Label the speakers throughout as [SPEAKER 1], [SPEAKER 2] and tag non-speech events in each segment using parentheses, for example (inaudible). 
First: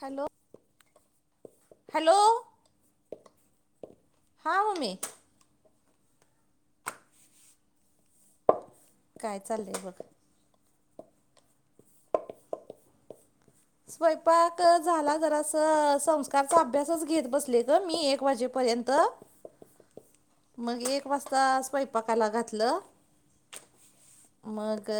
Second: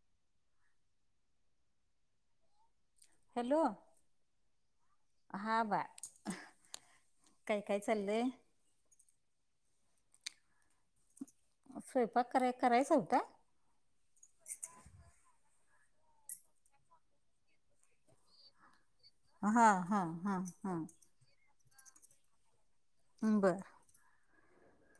[SPEAKER 1] Hello hello
[SPEAKER 2] hello.
[SPEAKER 1] हां mummy
[SPEAKER 2] हा बा काय काय चाललंय
[SPEAKER 1] काय चाललंय बघ
[SPEAKER 2] स्वयंपाक कराय करायचा होता.
[SPEAKER 1] स्वयंपाक झाला जरा संस्कारचा अभ्यासच घेत बसले मी एक वाजे पर्यंत.
[SPEAKER 2] हा हा. हा
[SPEAKER 1] मग एक वाजता स्वयंपाकाला घातलं.
[SPEAKER 2] हम बर.
[SPEAKER 1] मग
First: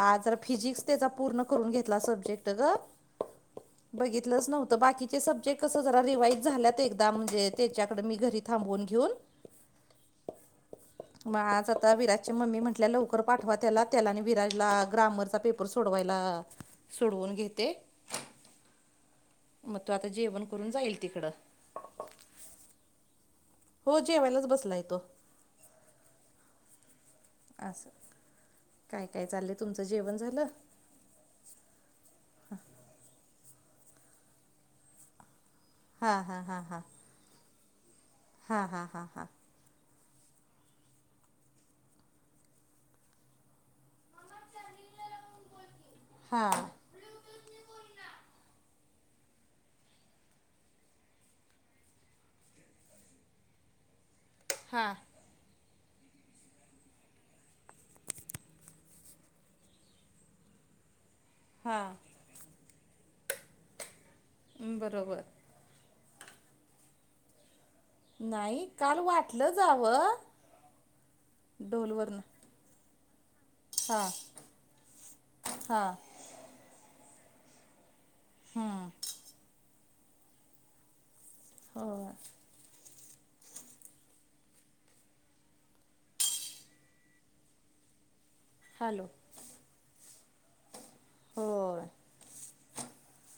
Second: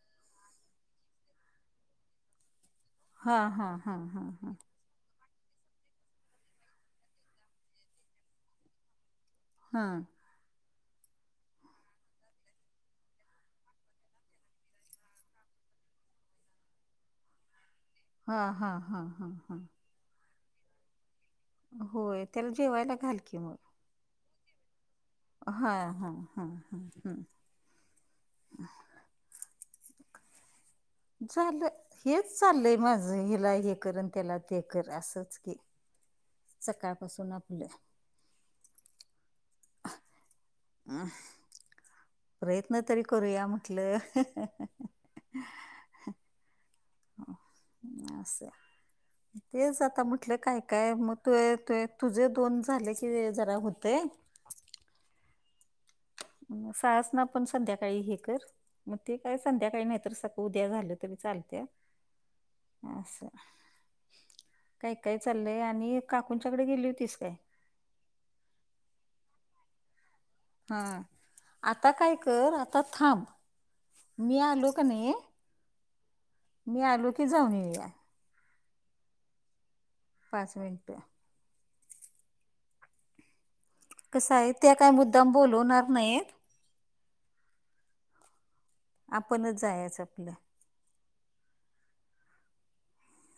[SPEAKER 1] आज जरा फिजिक्स त्याचा पूर्ण करून घेतला सब्जेक्ट ग.
[SPEAKER 2] हा हा हा हा
[SPEAKER 1] बघितलंच नव्हतं बाकी ते सब्जेक्ट कसं जरा रिवाईज झाल्यात एकदा म्हणजे त्याच्याकड मी घरी थांबून घेऊन.
[SPEAKER 2] हं
[SPEAKER 1] मग आज आता विराजची मम्मी म्हटल्या लवकर पाठवा त्याला त्याला आणि विराजला ग्रामर चा पेपर सोडवायला सोडवून घेते.
[SPEAKER 2] हं हं हं हं.
[SPEAKER 1] मग तो आता जेवण करून जाईल तिकडं.
[SPEAKER 2] होय त्याला जेवायला घाल की मग.
[SPEAKER 1] हो जेवायलाच बसलाय तो.
[SPEAKER 2] हा ह ह ह ह. हम.
[SPEAKER 1] असं असं काय काय चाललंय तुमचं जेवण झालं.
[SPEAKER 2] झालं हेच चाललय माझं हिला हे कर आणि त्याला ते कर असंच की.
[SPEAKER 1] हा हा
[SPEAKER 2] सकाळपासून आपलं.
[SPEAKER 1] हा हा हा हा.
[SPEAKER 2] अ प्रयत्न तरी करुया म्हटलं.
[SPEAKER 1] हा.
[SPEAKER 2] असं. तेच आता म्हटलं काय काय मग तुए तू तुझे दोन झाले की जरा होतंय.
[SPEAKER 1] हां
[SPEAKER 2] सहस ना पण संध्याकाळी हे कर. मग ते काय संध्याकाळी नाही तर सक सगळं उद्या झालं तरी चाल. तेय
[SPEAKER 1] हां
[SPEAKER 2] अस काही काय
[SPEAKER 1] बरोबर
[SPEAKER 2] चाललं? य आणि काकूंच्या कडे गेली होतीस काय?
[SPEAKER 1] नाई काल वाटलं जावं.
[SPEAKER 2] हा आता काय
[SPEAKER 1] ढोलवरनं
[SPEAKER 2] कर आता थांब.
[SPEAKER 1] हां
[SPEAKER 2] मी आलो क नी
[SPEAKER 1] हां
[SPEAKER 2] मी आलो की जाऊन ये या.
[SPEAKER 1] हम्म.
[SPEAKER 2] पाच मिनट.
[SPEAKER 1] हो हो.
[SPEAKER 2] कस आहे त्या काय मुद्दाम बोलवणार नाहीत. आपणच जायच आपलं.
[SPEAKER 1] हो.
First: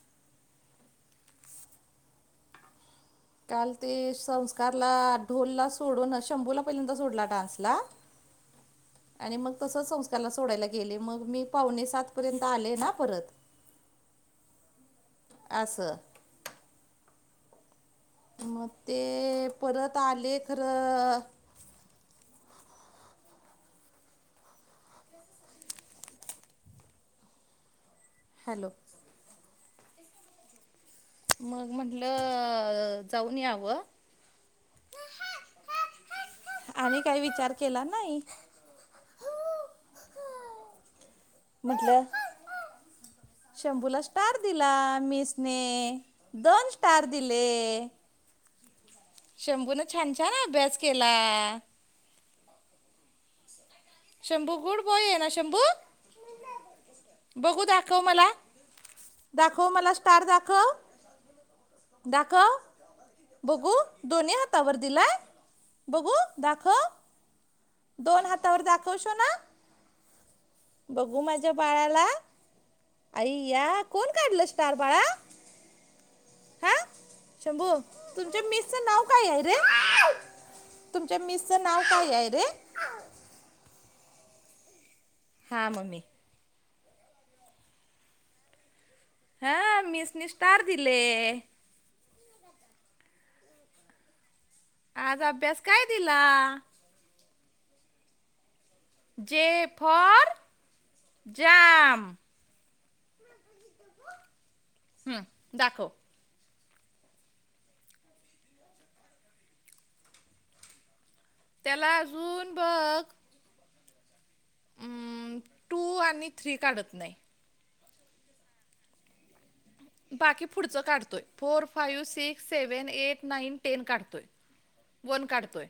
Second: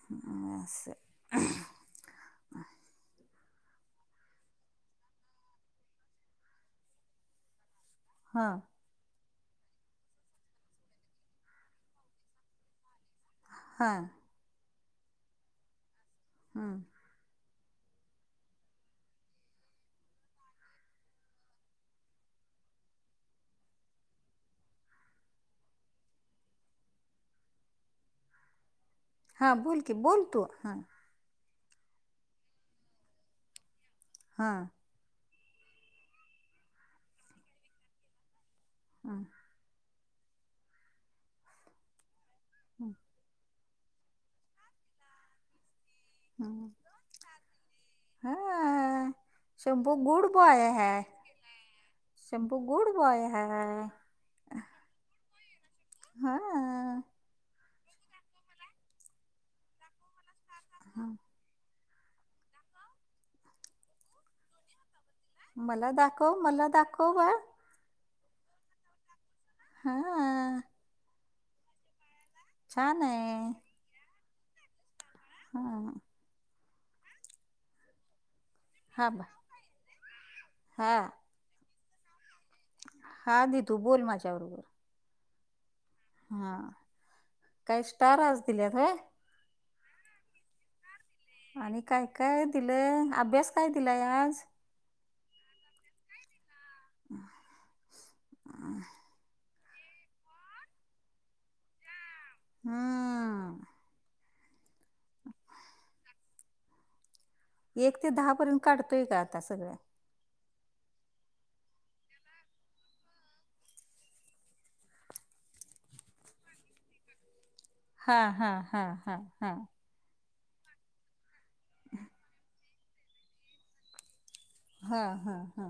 [SPEAKER 2] ह हे असं
[SPEAKER 1] काल ते संस्कारला ढोलला सोडून शंभूला पहिल्यांदा सोडला डान्स ला.
[SPEAKER 2] हं.
[SPEAKER 1] आणि मग तसं संस्कारला सोडायला गेले मग मी पावणे सात पर्यंत आले ना परत.
[SPEAKER 2] हा.
[SPEAKER 1] असं.
[SPEAKER 2] हम्म.
[SPEAKER 1] मग ते परत आले खरं. हॅलो
[SPEAKER 2] हा बोल की बोल तू, हा.
[SPEAKER 1] मग म्हणलं जाऊन यावं.
[SPEAKER 2] हा.
[SPEAKER 1] हट्ट हट्ट हटट हट्ट आम्ही काय विचार केला नाही.
[SPEAKER 2] हा.
[SPEAKER 1] म्हटलं.
[SPEAKER 2] (inaudible)
[SPEAKER 1] शंभूला स्टार दिला मिसने दोन स्टार दिले ए.
[SPEAKER 2] हा शंभू
[SPEAKER 1] छान
[SPEAKER 2] गुड
[SPEAKER 1] छान
[SPEAKER 2] बॉय
[SPEAKER 1] अभ्यास
[SPEAKER 2] है.
[SPEAKER 1] केला
[SPEAKER 2] शम्पू गुड बॉय है.
[SPEAKER 1] शंभू गुड बॉय येना शंभू?
[SPEAKER 2] हा
[SPEAKER 1] बघू दाखव मला. दाखव मला स्टार दाखव
[SPEAKER 2] हा.
[SPEAKER 1] दाखवा बघू दोन्ही हातावर दिलाय?
[SPEAKER 2] मला दाखव मला दाखव बाळ.
[SPEAKER 1] दोन हातावर दाखव शोना.
[SPEAKER 2] हा.
[SPEAKER 1] बघू माझ्या बाळाला,
[SPEAKER 2] छान आहे
[SPEAKER 1] ऐय्या कोण काढलं स्टार बाळा?
[SPEAKER 2] हा.
[SPEAKER 1] हा, शंभू तुमच्या मिस
[SPEAKER 2] थांबा.
[SPEAKER 1] अ रे तुमच्या मिसच नाव काय आहे रे?
[SPEAKER 2] हा देतो बोल माझ्याबरोबर.
[SPEAKER 1] हा मम्मी.
[SPEAKER 2] हा. काय स्टार आज दिल्यात व्हय?
[SPEAKER 1] हा मिसने स्टार दिले.
[SPEAKER 2] आणि काय काय दिलंय, ‌अभ्यास काय दिलाय आज?
[SPEAKER 1] आज अभ्यास काय दिला?
[SPEAKER 2] (inaudible)
[SPEAKER 1] जे फॉर जाम.
[SPEAKER 2] हम्म.
[SPEAKER 1] हं दाखवं.
[SPEAKER 2] एक ते दहा पर्यंत काढतोय का आत्ता सगळं?
[SPEAKER 1] त्याला अजून बघ हं टु आणि थ्री काढत नाही.
[SPEAKER 2] हा हा हा हा हा.
[SPEAKER 1] बाकी पुढचं काढतोय. Four, five, six, seven, eight, nine, ten काढतोय.
[SPEAKER 2] हा
[SPEAKER 1] वन
[SPEAKER 2] हा हा
[SPEAKER 1] काढतोय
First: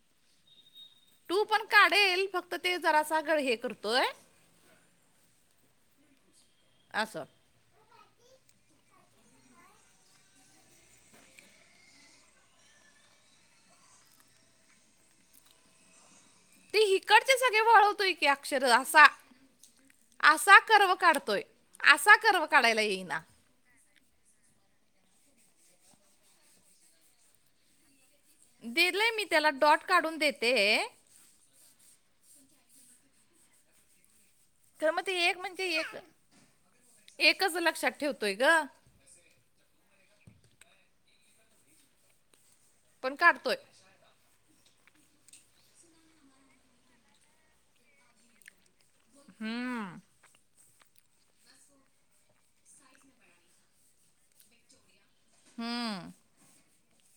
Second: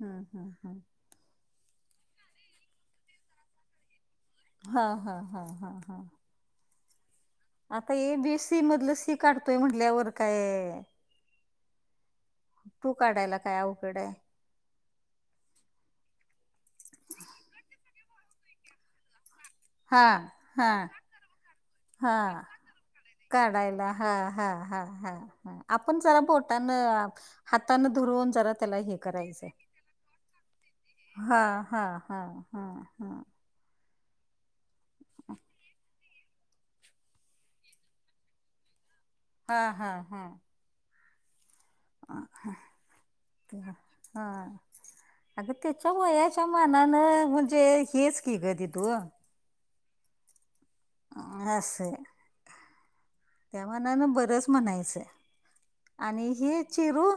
[SPEAKER 2] हा हा हा.
[SPEAKER 1] टु पण काढेल फक्त जरासं अगं हे करतोय
[SPEAKER 2] हा हा हा हा.
[SPEAKER 1] असं.
[SPEAKER 2] आत्ता ए बी सी मधलं सी काढतोय म्हंटल्यावर काय टु काढायला काय अवघड हाय.
[SPEAKER 1] ती हिकडची सगळी वळवतोय की अक्षर असा
[SPEAKER 2] हा
[SPEAKER 1] असा
[SPEAKER 2] हा
[SPEAKER 1] कर्व काढतोय,
[SPEAKER 2] हा
[SPEAKER 1] असा कर्व काढायला येईना.
[SPEAKER 2] काढायला हा हा हा हा हा हा. आपण जरासं बोटानं आ हातानं धरून जरा त्याला हे
[SPEAKER 1] दिलंय मी
[SPEAKER 2] करायचं.
[SPEAKER 1] त्याला डॉट काढून देते
[SPEAKER 2] हा हा हा हा हा.
[SPEAKER 1] तर म्हणजे एक म्हणजे एक एकच लक्षात ठेवतोय ग.
[SPEAKER 2] हा हा हा.
[SPEAKER 1] पण काढतोय
[SPEAKER 2] हा. अगं त्याच्या वयाच्या मानानं म्हणजे हेच की ग दिदु
[SPEAKER 1] हम्म.
[SPEAKER 2] असं आहे. त्या मानानं बरच म्हणायचं.
[SPEAKER 1] हम्म
[SPEAKER 2] आणि ही चिरू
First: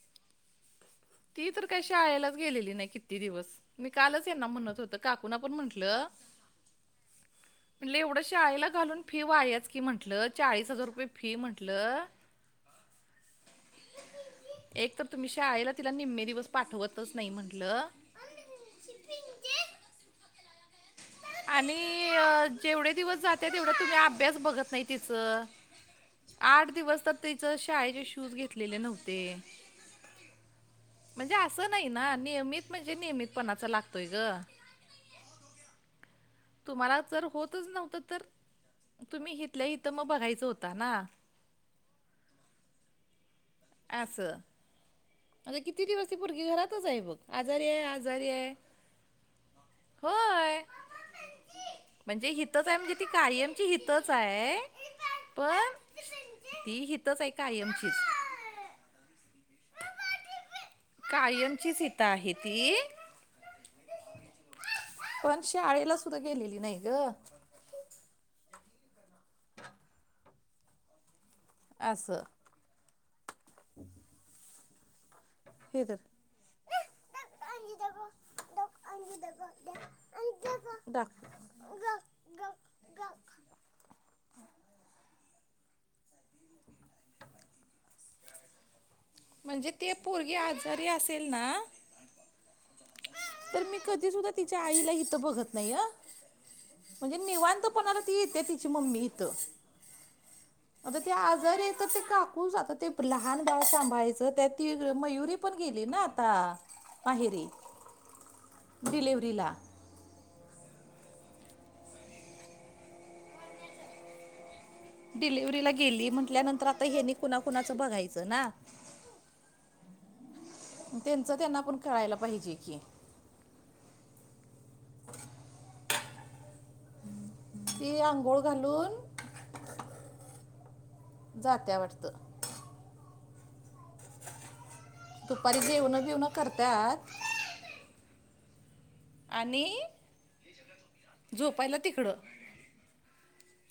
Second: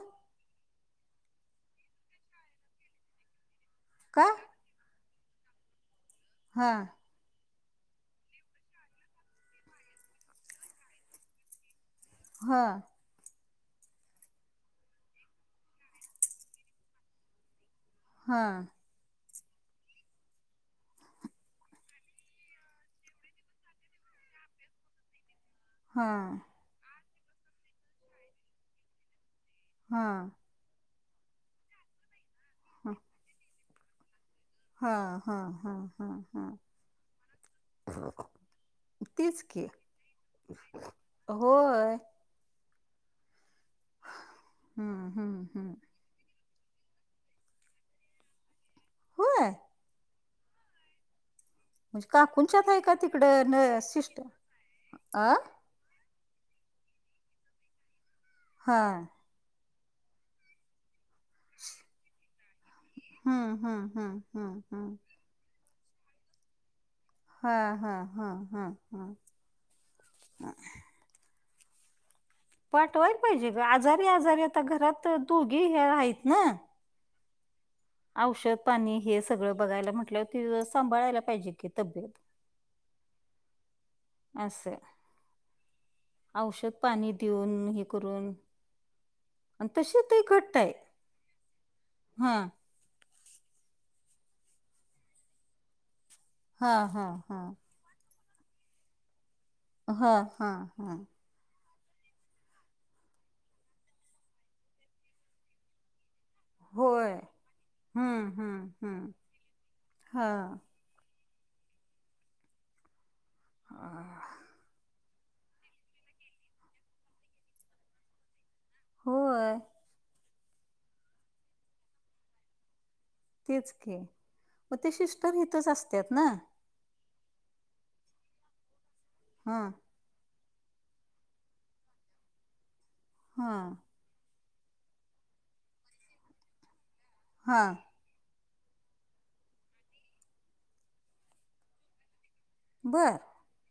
[SPEAKER 1] ती तर काही शाळेलाच गेलेली नाही किती दिवस. मी
[SPEAKER 2] का
[SPEAKER 1] कालच यांना म्हणत होतं काकूंना पण म्हंटलं
[SPEAKER 2] हा.
[SPEAKER 1] म्हंटल एवढं शाळेला घालून फी वायाच की म्हंटल, चाळीस हजार रुपये फी म्हंटलं.
[SPEAKER 2] हा.
[SPEAKER 1] एक तर तुम्ही शाळेला तिला निम्मे दिवस पाठवतच नाही म्हंटलं.
[SPEAKER 2] हा.
[SPEAKER 1] आणि जेवढे दिवस जाते, तेवढं तुम्ही अभ्यास बघत नाही तिचं.
[SPEAKER 2] हां.
[SPEAKER 1] आठ दिवस तर तिच शाळेचे शूज घेतलेले नव्हते.
[SPEAKER 2] हा.
[SPEAKER 1] म्हणजे असं नाही ना, नियमित म्हणजे नियमितपणाचा लागतोय ग.
[SPEAKER 2] हा हा हा..
[SPEAKER 1] तुम्हाला जर होतच नव्हतं तर तुम्ही
[SPEAKER 2] तेच की.
[SPEAKER 1] इथल्या हितं बघायचं होतं ना.
[SPEAKER 2] होय!
[SPEAKER 1] आच.
[SPEAKER 2] हम्म हम्म हम्म.
[SPEAKER 1] ती पोरगी घरातच आहे बघ, आजारी आहे आजारी आहे.
[SPEAKER 2] होय.
[SPEAKER 1] होय. म्हणजे हितच
[SPEAKER 2] काकूंच्यात
[SPEAKER 1] आहे, म्हणजे
[SPEAKER 2] का
[SPEAKER 1] ती
[SPEAKER 2] तिकडं
[SPEAKER 1] कायमची
[SPEAKER 2] न
[SPEAKER 1] हितच
[SPEAKER 2] सिस्टर
[SPEAKER 1] आहे
[SPEAKER 2] आ?
[SPEAKER 1] पण. ती हितच आहे, कायमचीच.
[SPEAKER 2] हां.
[SPEAKER 1] कायमचीच इथं आहे ती
[SPEAKER 2] हम्म हम्म हम्म.
[SPEAKER 1] पण शाळेला सुद्धा गेलेली नाही ग.
[SPEAKER 2] हा हा हा.. (inaudible)
[SPEAKER 1] असं.
[SPEAKER 2] पाठवायला पाहिजे ग, आजारी आजारी आता घरात दोघी हे आहेत ना? औषध पाणी हे सगळं बघायला म्हटलं, सांभाळायला
[SPEAKER 1] दाखव
[SPEAKER 2] पाहिजे की तब्येत अस, औषध पाणी देऊन हे करून आणि
[SPEAKER 1] म्हणजे ती
[SPEAKER 2] तशी
[SPEAKER 1] पोरगी
[SPEAKER 2] घट्ट आहे.
[SPEAKER 1] आजारी असेल ना,
[SPEAKER 2] हां.
[SPEAKER 1] तर मी कधी सुद्धा तिच्या आईला इथं बघत नाही अ.
[SPEAKER 2] हां, हां,
[SPEAKER 1] म्हणजे
[SPEAKER 2] हां.
[SPEAKER 1] निवांत पणाला, ती इथे तिची मम्मी इथं.
[SPEAKER 2] हां, हां, हां.
[SPEAKER 1] आता ते आजार येत, ते काकूच आता, ते लहान बाळ सांभाळायचं.. त्या ती मयुरी पण गेली ना आता.
[SPEAKER 2] होय.
[SPEAKER 1] माहेरीे,
[SPEAKER 2] हं, हं, हं.
[SPEAKER 1] डिलिव्हरीला.
[SPEAKER 2] हां. अ (unintelligible)
[SPEAKER 1] डिलिव्हरीला गेली म्हंटल्यानंतर, आता हेनी कुणाकुणाचं बघायचं ना!
[SPEAKER 2] होय.
[SPEAKER 1] त्यांचं त्यांना पण कळायला पाहिजे की.
[SPEAKER 2] तेच की, मग ते सिस्टर इथच असतात ना?
[SPEAKER 1] ती आंघोळ घालून.
[SPEAKER 2] हा.
[SPEAKER 1] जात्या वाटत.
[SPEAKER 2] हा.
[SPEAKER 1] दुपारी जेवण बिवणं करतात.
[SPEAKER 2] हां.
[SPEAKER 1] आणि झोपायला तिकडं
[SPEAKER 2] बरं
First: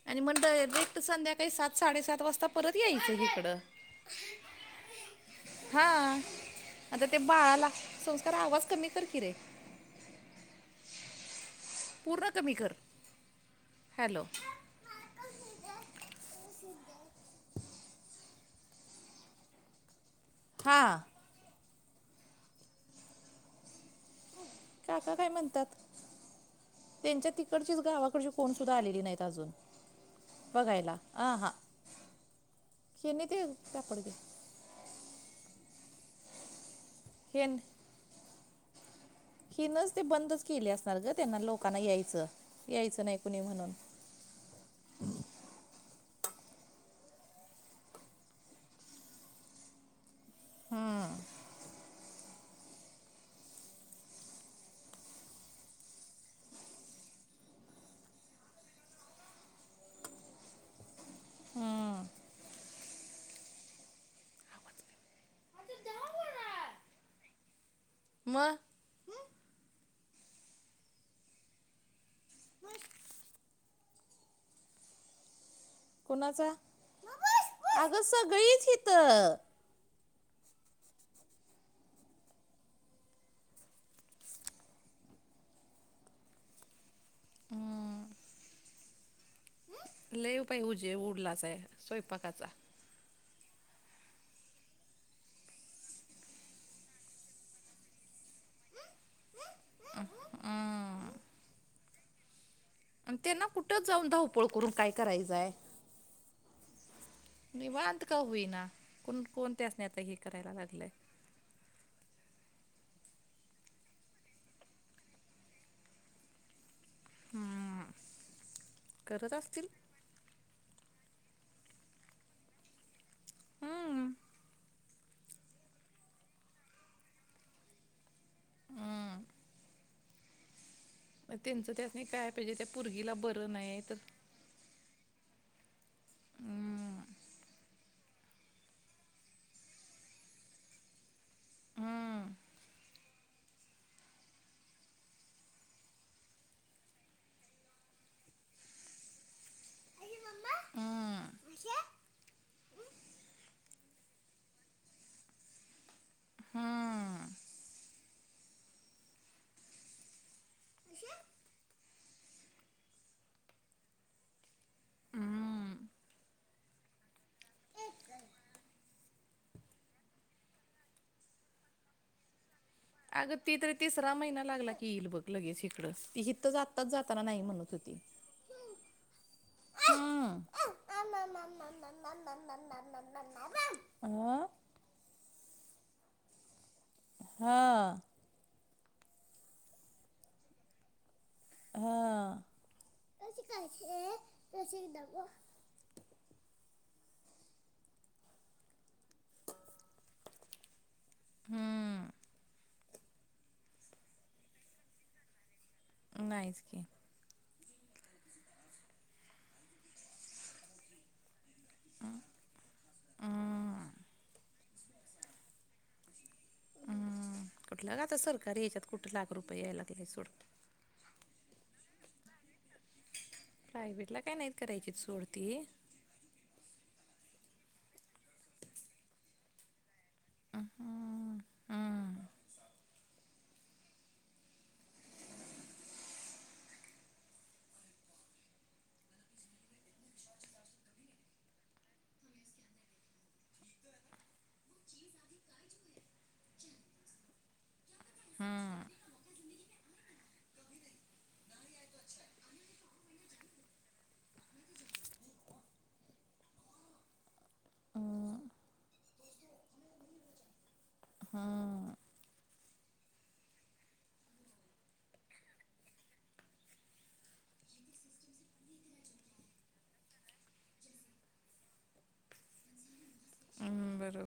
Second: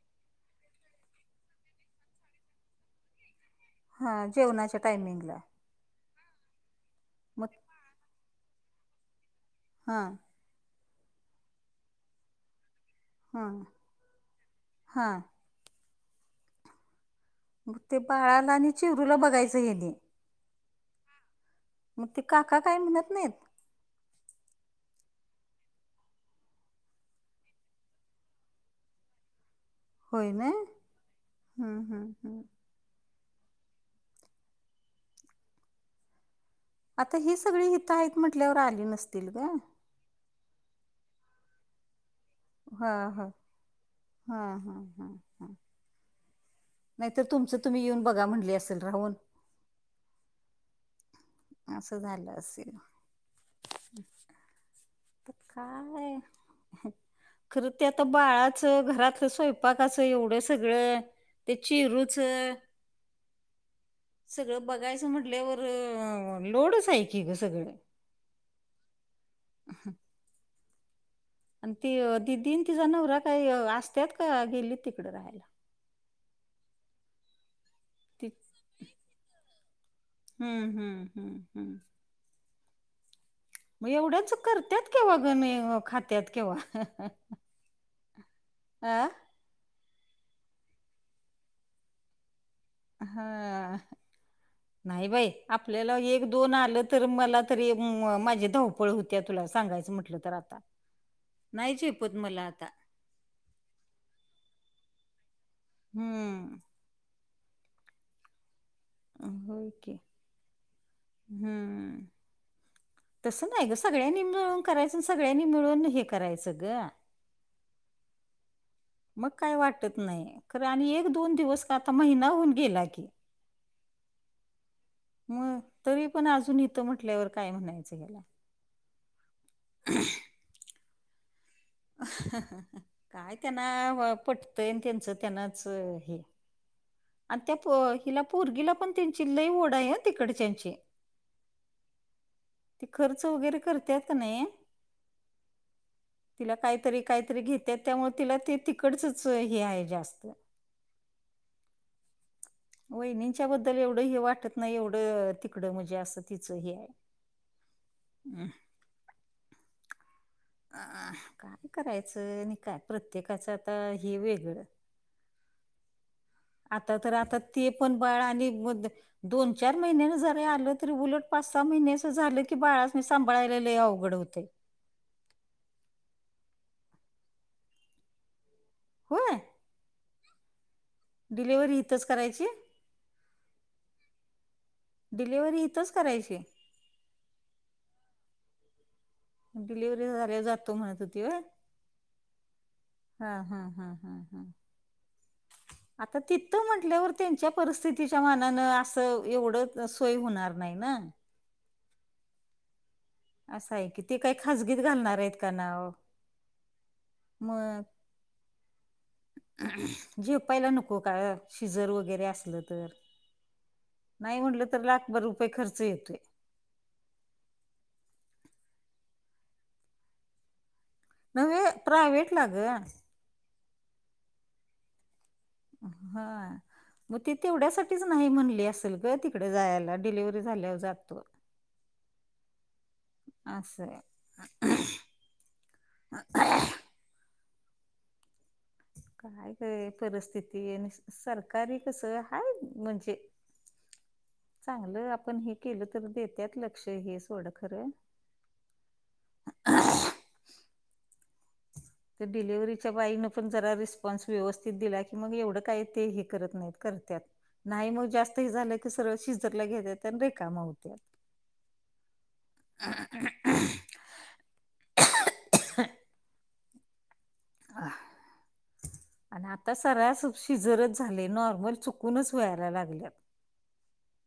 [SPEAKER 1] आणि मग डायरेक्ट संध्याकाळी सात- साडेसात वाजता परत यायचं हिकडं.
[SPEAKER 2] हा जेवणाच्या टायमिंगला
[SPEAKER 1] हा आता ते
[SPEAKER 2] मग
[SPEAKER 1] बाळाला संस्कार आवाज कमी कर की रे.
[SPEAKER 2] हां
[SPEAKER 1] पूर्ण कमी कर.
[SPEAKER 2] हा.
[SPEAKER 1] हॅलो
[SPEAKER 2] हा. मग ते बाळाला आणि चिरुला बघायचं त्यांनी.
[SPEAKER 1] हां.
[SPEAKER 2] मग ते काका काय म्हणत नाहीत.
[SPEAKER 1] काका काय म्हणतात. त्यांच्या तिकडचीच गावाकडची कोण सुद्धा आलेली नाहीत अजून.
[SPEAKER 2] होय ना?
[SPEAKER 1] बघायला आ हा
[SPEAKER 2] हं, हं, हं.
[SPEAKER 1] शेनी ते पड (unintelligible)
[SPEAKER 2] आता ही
[SPEAKER 1] हेन
[SPEAKER 2] सगळी हितं आहेत म्हंटल्यावर आली नसतील का?
[SPEAKER 1] हिनच ते बंदच केले असणार ग त्यांना लोकांना यायचं.
[SPEAKER 2] हा
[SPEAKER 1] यायचं नाही
[SPEAKER 2] हा
[SPEAKER 1] कुणी म्हणून
[SPEAKER 2] हा हा. हा हा. नाही तर तुमचं तुम्ही येऊन बघा म्हणले असेल राहून.
[SPEAKER 1] हम्म.
[SPEAKER 2] असं झालं असेल काय खरं ते आता बाळाचं घरातलं स्वयंपाकाचं एवढं सगळं. ते चीरुच सगळं बघायचं म्हटल्यावर लोडच हाय की ग सगळं.
[SPEAKER 1] मग.
[SPEAKER 2] हम आणि ती दीदीं तिचा नवरा काही असत्यात का गेली तिकड राहायला.
[SPEAKER 1] कोणाचा अग
[SPEAKER 2] ती
[SPEAKER 1] सगळीच हितं.
[SPEAKER 2] हम्म हम्म हम्म. मग एवढ्याच करतत केव्हा गमी खात्यात केव्हा
[SPEAKER 1] हम
[SPEAKER 2] आं
[SPEAKER 1] लेय पाहि उजे उरलाच आहे स्वयंपाकाचा.
[SPEAKER 2] हा नाही बाई आपल्याला एक दोन आलं तर मला तरी माझे धाव. ळ होत्या तुला सांगायचं म्हटलं तर आता नाही जपत मला आता.
[SPEAKER 1] आणि त्यांना कुठंच जाऊन धावपळ करून काय करायचंय.
[SPEAKER 2] हम्म
[SPEAKER 1] निवांत का होईना कोण कोणत्या
[SPEAKER 2] होय
[SPEAKER 1] असणे
[SPEAKER 2] की
[SPEAKER 1] आता हे करायला लागलंय.
[SPEAKER 2] हम्म. तसं नाही ग सगळ्यांनी मिळून करायच सगळ्यांनी मिळून हे करायचं ग. मग
[SPEAKER 1] करत
[SPEAKER 2] काय
[SPEAKER 1] असतील
[SPEAKER 2] वाटत नाही खर आणि एक दोन दिवस का आता महिना होऊन गेला की इ.
[SPEAKER 1] हम्म
[SPEAKER 2] मग तरी पण अजून इथं म्हटल्यावर काय म्हणायचं.
[SPEAKER 1] हम्म
[SPEAKER 2] अ
[SPEAKER 1] त्यांचं त्या नाही काय पाहिजे त्या पोरगीला बरं नाही तर.
[SPEAKER 2] तन त्यांचं त्यांनाच हे
[SPEAKER 1] हम्म
[SPEAKER 2] आणि त्या हिला पोरगीला पण त्यांची लई ओढ आहे ना तिकडच्याची.
[SPEAKER 1] ह
[SPEAKER 2] खर्च वगैरे करतेेत की नाही तिला काहीतरी काहीतरी घेतात त्यामुळे तिला ते तिकडचच हे आहे जास्त.
[SPEAKER 1] हम्म
[SPEAKER 2] वहिणींच्या बद्दल एवढं हे वाटत नाही एवढं त. इकड म्हणजे असं तिच
[SPEAKER 1] हम्म
[SPEAKER 2] हम्म. अ काय करायचं आणि काय प्रत्येकाच आता हे वेगळं.
[SPEAKER 1] हम्म
[SPEAKER 2] आता तर आता ते पण बाळ आणि म. दोन चार महिन्यान जर आलं तरी उलट पाच सहा महिन्या अस झालं की बाळा
[SPEAKER 1] अगं ती तरी तिसरा महिना लागला की येईल बघ. लगेच हिकडंच ती तर आत्ताच जाताना नाही म्हणत होती.
[SPEAKER 2] होय?
[SPEAKER 1] हम्म.
[SPEAKER 2] डिलिव्हरी इथंच करायची.
[SPEAKER 1] हा?
[SPEAKER 2] डिलवर्ही इथंच करायची.
[SPEAKER 1] हा.
[SPEAKER 2] डिलिव्हरी झाल्या जातो म्हणात होती व्हय.
[SPEAKER 1] हा.
[SPEAKER 2] हा हा, हा हा हा. आता तिथं म्हटल्यावर, त्यांच्या परिस्थितीच्या मनानं असं एवढं सोय होणार नाही ना.
[SPEAKER 1] हम्म.
[SPEAKER 2] असं आहे की, ते काही खाजगीत घालणार आहेत का नाव?
[SPEAKER 1] नाहीच की.
[SPEAKER 2] मग झेपायला नको का ग? शिजर वगैरे असल तर?
[SPEAKER 1] हम्म
[SPEAKER 2] नाही म्हटलं तर लाखभर रुपये खर्च येतोय.
[SPEAKER 1] हम्म, कुठल का आता सरकारी याच्यात कुठे लाख रुपये यायला तय सोडत.
[SPEAKER 2] नव्हे प्रायव्हेटला ग.
[SPEAKER 1] प्रायव्हेटला काय नाहीत करायची सोडती.
[SPEAKER 2] हा. मग ती तेवढ्यासाठीच नाही म्हणली असेल तिकडे जायला डिलिव्हरी झाल्यावर जातो. (inaudible) असंय. (unintelligible) काय काय परिस्थिती आणि सरकारी कसं हाय म्हणजे. चांगलं आपण हे केलं तर, देतेत लक्ष हे सोड खरं. तर डिलेव्हरीच्या बाईनं पण जरा रिस्पॉन्स व्यवस्थित दिला की, मग एवढं काय ते हे करत नाहीत करतेत. नाही मग जास्त हे झालं की सरळ शिजरला घेत आणि रिकाम होत.
[SPEAKER 1] हम्म.
[SPEAKER 2] (unintelligible) (unintelligible) हा आणि आता सरास शिजरच झाले, नॉर्मल चुकूनच व्हायला लागल्यात.
[SPEAKER 1] हम्म बरोब